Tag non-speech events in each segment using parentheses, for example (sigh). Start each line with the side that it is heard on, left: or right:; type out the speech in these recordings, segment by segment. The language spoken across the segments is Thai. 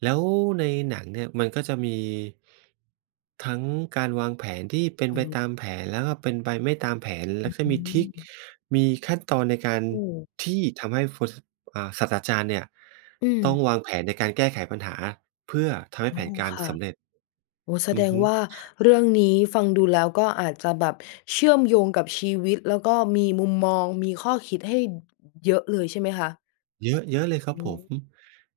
right: แล้วในหนังเนี่ยมันก็จะมี ทั้งการวางแผนที่เป็
left: อ
right: นไป
left: ืม
right: ตามแผน แล้วก็เป็นไปไม่ตามแผน แ
left: อ
right: ล้วก็มีทริก
left: ืม
right: มีขั้นตอนในการ
left: โอ้
right: ที่ทำให้ ฟ ซ อ่า ศาสตราจารย์เนี่ย
left: อื
right: ต้อง
left: ม
right: วางแผนในการแก้ไขปัญหาเพื่อทำให้
left: อ๋
right: แ
left: อ
right: ผนการ
left: ค่
right: ส
left: ะ
right: ำเร็จ
left: โอ้ แส
right: อื
left: ด
right: อฮ
left: ง
right: ึ
left: ว่าเรื่องนี้ฟังดูแล้วก็อาจจะแบบเชื่อมโยงกับชีวิต แล้วก็มีมุมมอง มีข้อคิดให้ อ เยอะเลย ใช่ไหมคะ?
right: เยอะ เยอะเลยครั
left: อ
right: บ
left: ื
right: ผ
left: ม
right: ม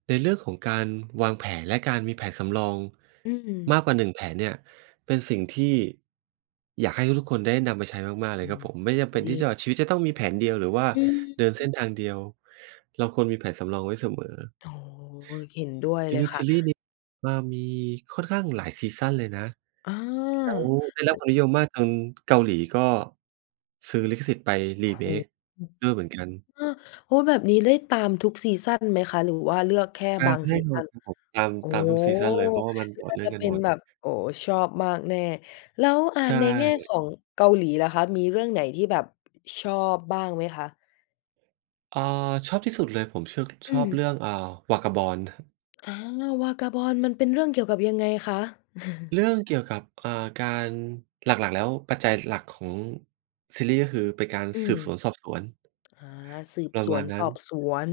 right: ในเรื่องของการวางแผน และการมีแผนสำรอง
left: อื
right: ม
left: ม
right: ากกว่า 1 แผนเนี่ย เป็นสิ่งที่ อยากให้ทุก ๆ คนได้นำไปใช้มาก ๆ เล
left: อื
right: ยครั
left: ม
right: บผ
left: พ
right: ม
left: อ
right: ไม่จ
left: ด
right: ำที่
left: ี
right: จะ ชีวิตจะต้องมีแผนเดียว หรือว่า
left: อื
right: เดินเส
left: ม
right: ้นทางเดียว เราควรมีแผนสำรองไว้เสมอ
left: อ๋อ เห็นด้วย
right: จ
left: เลย
right: ริง
left: ค
right: ๆ
left: ่
right: ซี
left: ะ
right: รีส์นี้ มา มีค่อนข้างหลายซีซันเลยนะ
left: อา
right: แล้วได้รับ
left: อ
right: ความนิยมมากจนเกาหลีก็ซื้อลิขสิทธิ์ไป
left: โอ้โฮ
right: remake ด้วยเหมือนกัน
left: อา โอ้ แบบนี้ได้ตามทุกซีซันไหมคะ หรือว่าเลือกแค่
right: ต
left: บ
right: า
left: า
right: ม
left: ง
right: แน
left: ซ
right: ่
left: ี
right: น
left: ซ
right: อ
left: ั
right: น
left: น?
right: ครับผม ตาม
left: โอ้
right: ตามทุกซีซันเลย เพราะว่ามันต
left: น
right: ่อ
left: ่
right: เ
left: า
right: นื่อ
left: จะ
right: งกั
left: เป
right: น
left: ็
right: หม
left: น
right: ด
left: แบบ โอ้ ชอบมากแน่ แล้ว อ่า
right: ใช
left: ในแง่
right: ่
left: ของเกาหลีล่ะคะ มีเรื่องไหนที่แบบ ชอบบ้างไหมคะ?
right: อา ชอบที่สุดเลย ผมชึก
left: อ
right: ช
left: ื
right: อบเรื
left: ม
right: ่อง อ่า Vagabond
left: อา Vagabond มันเป็นเรื่องเกี่ยวกับยังไงคะ? (laughs)
right: เรื่องเกี่ยวกับ อ่า การ หลัก ๆ แล้ว ปัจจัยหลักของซีรี่ส์ ก็คือเป็นการ
left: อื
right: ส
left: ม
right: ืบสวนสอบสวน
left: อา สืบ
right: ปร
left: ส
right: ะม
left: ว
right: า
left: น
right: ณน
left: ส
right: ั้
left: อบ
right: น
left: สวน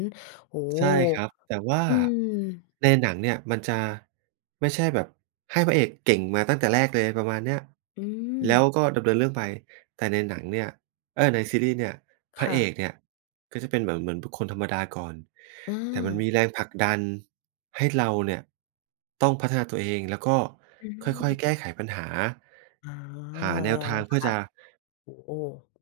left: โอ้โฮ!
right: ใช่ครับ แต่ว่า
left: อืม
right: ในหนังเนี่ยมันจะไม่ใช่แบบให้พระเอกเก่งมาตั้งแต่แรกเลย ประมาณเนี้ย
left: อื
right: แล้ว
left: ม
right: ก็ดำเนินเรื่องไป แต่ในหนังเนี่ย เออ ในซีรีย์เนี่ย พ
left: ค
right: ระ
left: ่
right: เอ
left: ะ
right: กเนี่ยก็จะเป็นเหมือน เหมือนบุคคลธรรมดาก่อน
left: อ
right: แต่มัน
left: า
right: มีแรงผลักดันให้เราเนี่ยต้องพัฒนาตัวเอง แล้วก็
left: อ
right: ค่อย
left: ืม
right: ๆ แก้ไขปัญหา
left: อ๋อ
right: หาแนวทางเพ
left: ค
right: ื่อ
left: ่
right: จ
left: ะ
right: ะ
left: โอ้โฮ